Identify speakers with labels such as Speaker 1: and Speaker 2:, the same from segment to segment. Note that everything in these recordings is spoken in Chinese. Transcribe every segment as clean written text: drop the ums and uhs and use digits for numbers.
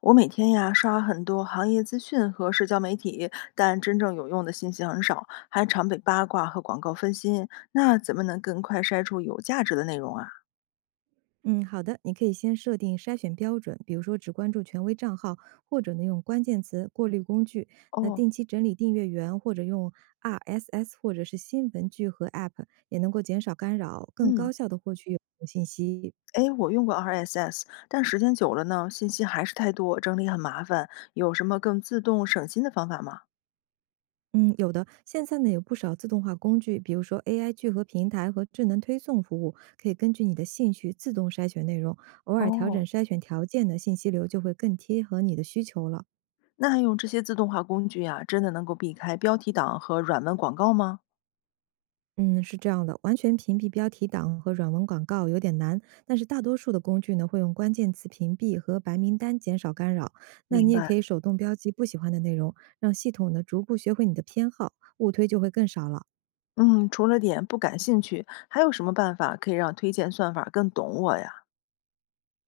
Speaker 1: 我每天呀刷很多行业资讯和社交媒体，但真正有用的信息很少，还常被八卦和广告分心。那怎么能更快筛出有价值的内容啊？
Speaker 2: 嗯，好的，你可以先设定筛选标准，比如说只关注权威账号，或者呢用关键词过滤工具。那
Speaker 1: 哦。
Speaker 2: 定期整理订阅源，或者用 RSS 或者是新闻聚合 App，也能够减少干扰，更
Speaker 1: 嗯。
Speaker 2: 高效的获取有用信息。
Speaker 1: 诶，我用过 RSS，但时间久了呢，信息还是太多，整理很麻烦。有什么更自动省心的方法吗？
Speaker 2: 嗯，有的，现在呢有不少自动化工具，比如说 AI 聚合平台和智能推送服务，可以根据你的兴趣自动筛选内容，偶尔调整
Speaker 1: 哦。
Speaker 2: 筛选条件呢，信息流就会更贴合你的需求了。
Speaker 1: 那用这些自动化工具呀，真的能够避开标题党和软文广告吗？
Speaker 2: 嗯，是这样的，完全屏蔽标题党和软文广告有点难，但是大多数的工具呢会用关键词屏蔽和白名单减少干扰。那
Speaker 1: 明
Speaker 2: 你也
Speaker 1: 白。
Speaker 2: 可以手动标记不喜欢的内容，让系统呢逐步学会你的偏好，误推就会更少了。
Speaker 1: 嗯，除了点不感兴趣，还有什么办法可以让推荐算法更懂我呀？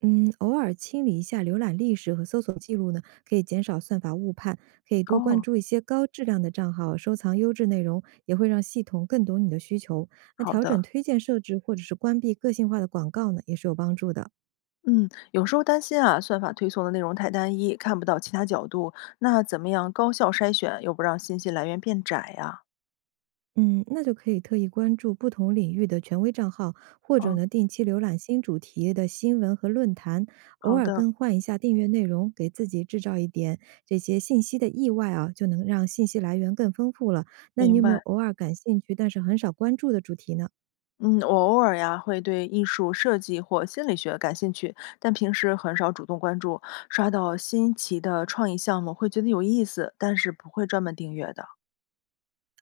Speaker 2: 嗯，偶尔清理一下浏览历史和搜索记录呢，可以减少算法误判，可以多关
Speaker 1: 哦。
Speaker 2: 注一些高质量的账号，收藏优质内容，也会让系统更懂你的需求。那
Speaker 1: 好
Speaker 2: 调整
Speaker 1: 的。
Speaker 2: 推荐设置或者是关闭个性化的广告呢，也是有帮助的。
Speaker 1: 嗯，有时候担心啊，算法推送的内容太单一，看不到其他角度。那怎么样高效筛选，又不让信息来源变窄呀？
Speaker 2: 嗯，那就可以特意关注不同领域的权威账号，或者
Speaker 1: 哦。
Speaker 2: 呢定期浏览新主题的新闻和论坛，偶
Speaker 1: 好
Speaker 2: 尔
Speaker 1: 的。
Speaker 2: 更换一下订阅内容，给自己制造一点这些信息的意外啊，就能让信息来源更丰富了。那你
Speaker 1: 明
Speaker 2: 有没
Speaker 1: 白。
Speaker 2: 有偶尔感兴趣但是很少关注的主题呢？
Speaker 1: 嗯，我偶尔呀会对艺术设计或心理学感兴趣，但平时很少主动关注。刷到新奇的创意项目会觉得有意思，但是不会专门订阅的。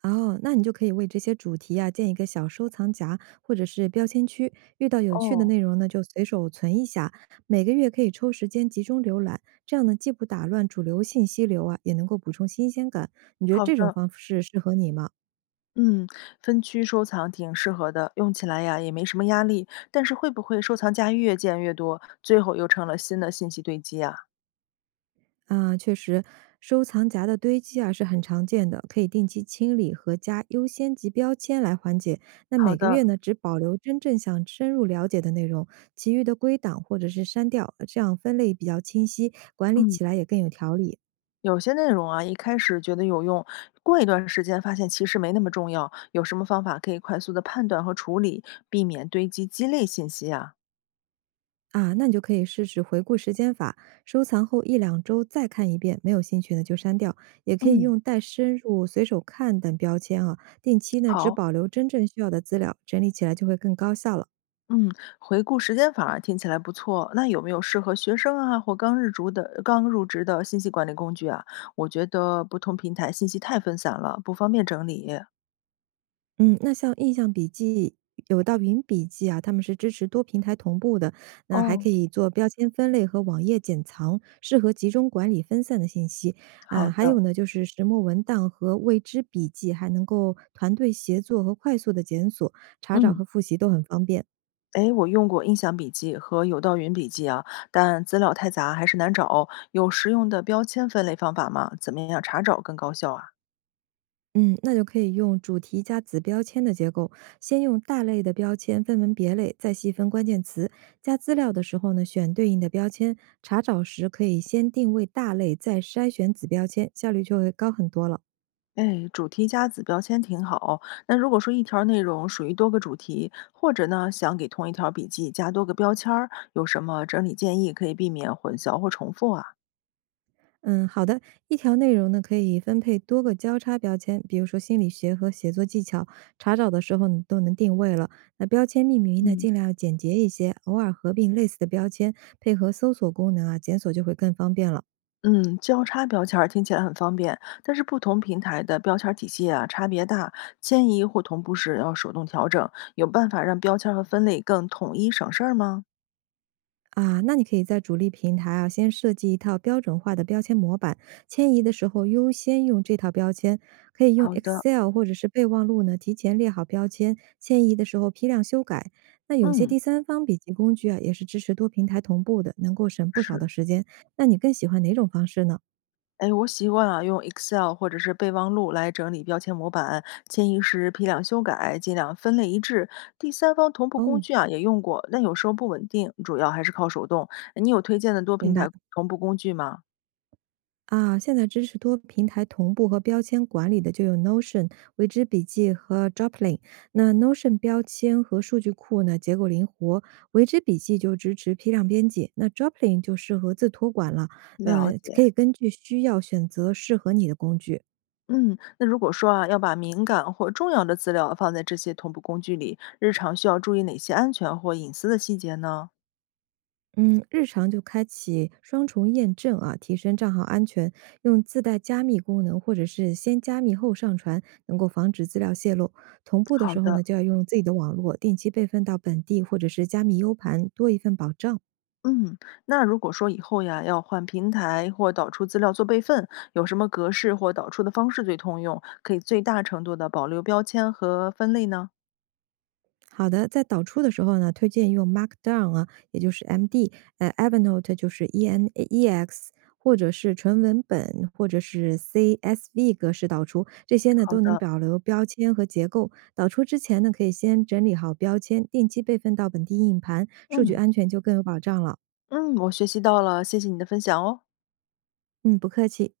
Speaker 2: 哦，那你就可以为这些主题啊建一个小收藏夹或者是标签区，遇到有趣的
Speaker 1: 哦。
Speaker 2: 内容呢就随手存一下，每个月可以抽时间集中浏览，这样呢既不打乱主流信息流啊，也能够补充新鲜感。你觉得
Speaker 1: 好
Speaker 2: 这种
Speaker 1: 的。
Speaker 2: 方式适合你吗？
Speaker 1: 嗯，分区收藏挺适合的，用起来呀也没什么压力。但是会不会收藏夹越建越多，最后又成了新的信息堆积啊？
Speaker 2: 啊，确实，收藏夹的堆积啊是很常见的，可以定期清理和加优先级标签来缓解。那
Speaker 1: 好
Speaker 2: 每个
Speaker 1: 的。
Speaker 2: 月呢，只保留真正想深入了解的内容，其余的归档或者是删掉，这样分类比较清晰，管理
Speaker 1: 嗯，
Speaker 2: 起来也更有条理
Speaker 1: 有些内容啊，一开始觉得有用，过一段时间发现其实没那么重要。有什么方法可以快速的判断和处理，避免堆积鸡肋信息啊？
Speaker 2: 啊。那你就可以试试回顾时间法，收藏后一两周再看一遍，没有兴趣呢就删掉。也可以
Speaker 1: 嗯。
Speaker 2: 用带深入、随手看等标签啊，定期呢只
Speaker 1: 好。
Speaker 2: 保留真正需要的资料，整理起来就会更高效了。
Speaker 1: 嗯，回顾时间法儿听起来不错。那有没有适合学生啊或刚入职的信息管理工具啊？我觉得不同平台信息太分散了，不方便整理。
Speaker 2: 嗯，那像印象笔记有道云笔记啊，他们是支持多平台同步的，那还
Speaker 1: 哦。
Speaker 2: 可以做标签分类和网页剪藏，适合集中管理分散的信息
Speaker 1: 好
Speaker 2: 啊。还
Speaker 1: 的。
Speaker 2: 有呢，就是石墨文档和未知笔记，还能够团队协作和快速的检索、查找
Speaker 1: 嗯。
Speaker 2: 和复习都很方便。
Speaker 1: 诶，我用过印象笔记和有道云笔记啊，但资料太杂还是难找。有实用的标签分类方法吗？怎么样查找更高效啊？
Speaker 2: 嗯，那就可以用主题加子标签的结构，先用大类的标签分门别类，再细分关键词。加资料的时候呢，选对应的标签。查找时可以先定位大类，再筛选子标签，效率就会高很多了。
Speaker 1: 哎，主题加子标签挺好。那如果说一条内容属于多个主题，或者呢想给同一条笔记加多个标签儿，有什么整理建议可以避免混淆或重复啊？
Speaker 2: 嗯，好的，一条内容呢可以分配多个交叉标签，比如说心理学和写作技巧。查找的时候你都能定位了。那标签命名呢，
Speaker 1: 嗯，
Speaker 2: 尽量要简洁一些，偶尔合并类似的标签，配合搜索功能啊，检索就会更方便了。
Speaker 1: 嗯，交叉标签儿听起来很方便，但是不同平台的标签儿体系啊差别大，迁移或同步时要手动调整。有办法让标签儿和分类更统一省事儿吗？
Speaker 2: 啊，那你可以在主力平台啊，先设计一套标准化的标签模板，迁移的时候优先用这套标签，可以用
Speaker 1: 好的。
Speaker 2: Excel 或者是备忘录呢，提前列好标签，迁移的时候批量修改。那有些
Speaker 1: 嗯。
Speaker 2: 第三方笔记工具啊，也是支持多平台同步的，能够省不少的
Speaker 1: 是。
Speaker 2: 时间。那你更喜欢哪种方式呢？
Speaker 1: 哎，我习惯啊用 Excel 或者是备忘录来整理标签模板，迁移时批量修改，尽量分类一致。第三方同步工
Speaker 2: 哦，
Speaker 1: 具啊也用过，但有时候不稳定，主要还是靠手动。哎，你有推荐的多平
Speaker 2: 明白。
Speaker 1: 台同步工具吗？
Speaker 2: 啊，现在支持多平台同步和标签管理的就有 Notion、为之笔记和 Droplin。那 Notion 标签和数据库呢，结构灵活；为之笔记就支持批量编辑，那 Droplin 就适合自托管了。
Speaker 1: 了
Speaker 2: 那
Speaker 1: 解。
Speaker 2: 可以根据需要选择适合你的工具。
Speaker 1: 嗯，那如果说啊要把敏感或重要的资料放在这些同步工具里，日常需要注意哪些安全或隐私的细节呢？
Speaker 2: 嗯，日常就开启双重验证啊，提升账号安全。用自带加密功能，或者是先加密后上传，能够防止资料泄露。同步的
Speaker 1: 好
Speaker 2: 时候呢，
Speaker 1: 的。
Speaker 2: 就要用自己的网络定期备份到本地或者是加密 U 盘，多一份保障。
Speaker 1: 嗯，那如果说以后呀，要换平台或导出资料做备份，有什么格式或导出的方式最通用，可以最大程度的保留标签和分类呢？
Speaker 2: 好的，在导出的时候呢，推荐用 Markdown 啊，也就是 MD，Evernote 就是 EN EX，或者是纯文本，或者是 CSV 格式导出，这些呢
Speaker 1: 好
Speaker 2: 都能
Speaker 1: 的。
Speaker 2: 保留标签和结构。导出之前呢，可以先整理好标签，定期备份到本地硬盘，数据
Speaker 1: 嗯
Speaker 2: 安全就更有保障了。
Speaker 1: 嗯，我学习到了，谢谢你的分享哦。
Speaker 2: 嗯，不客气。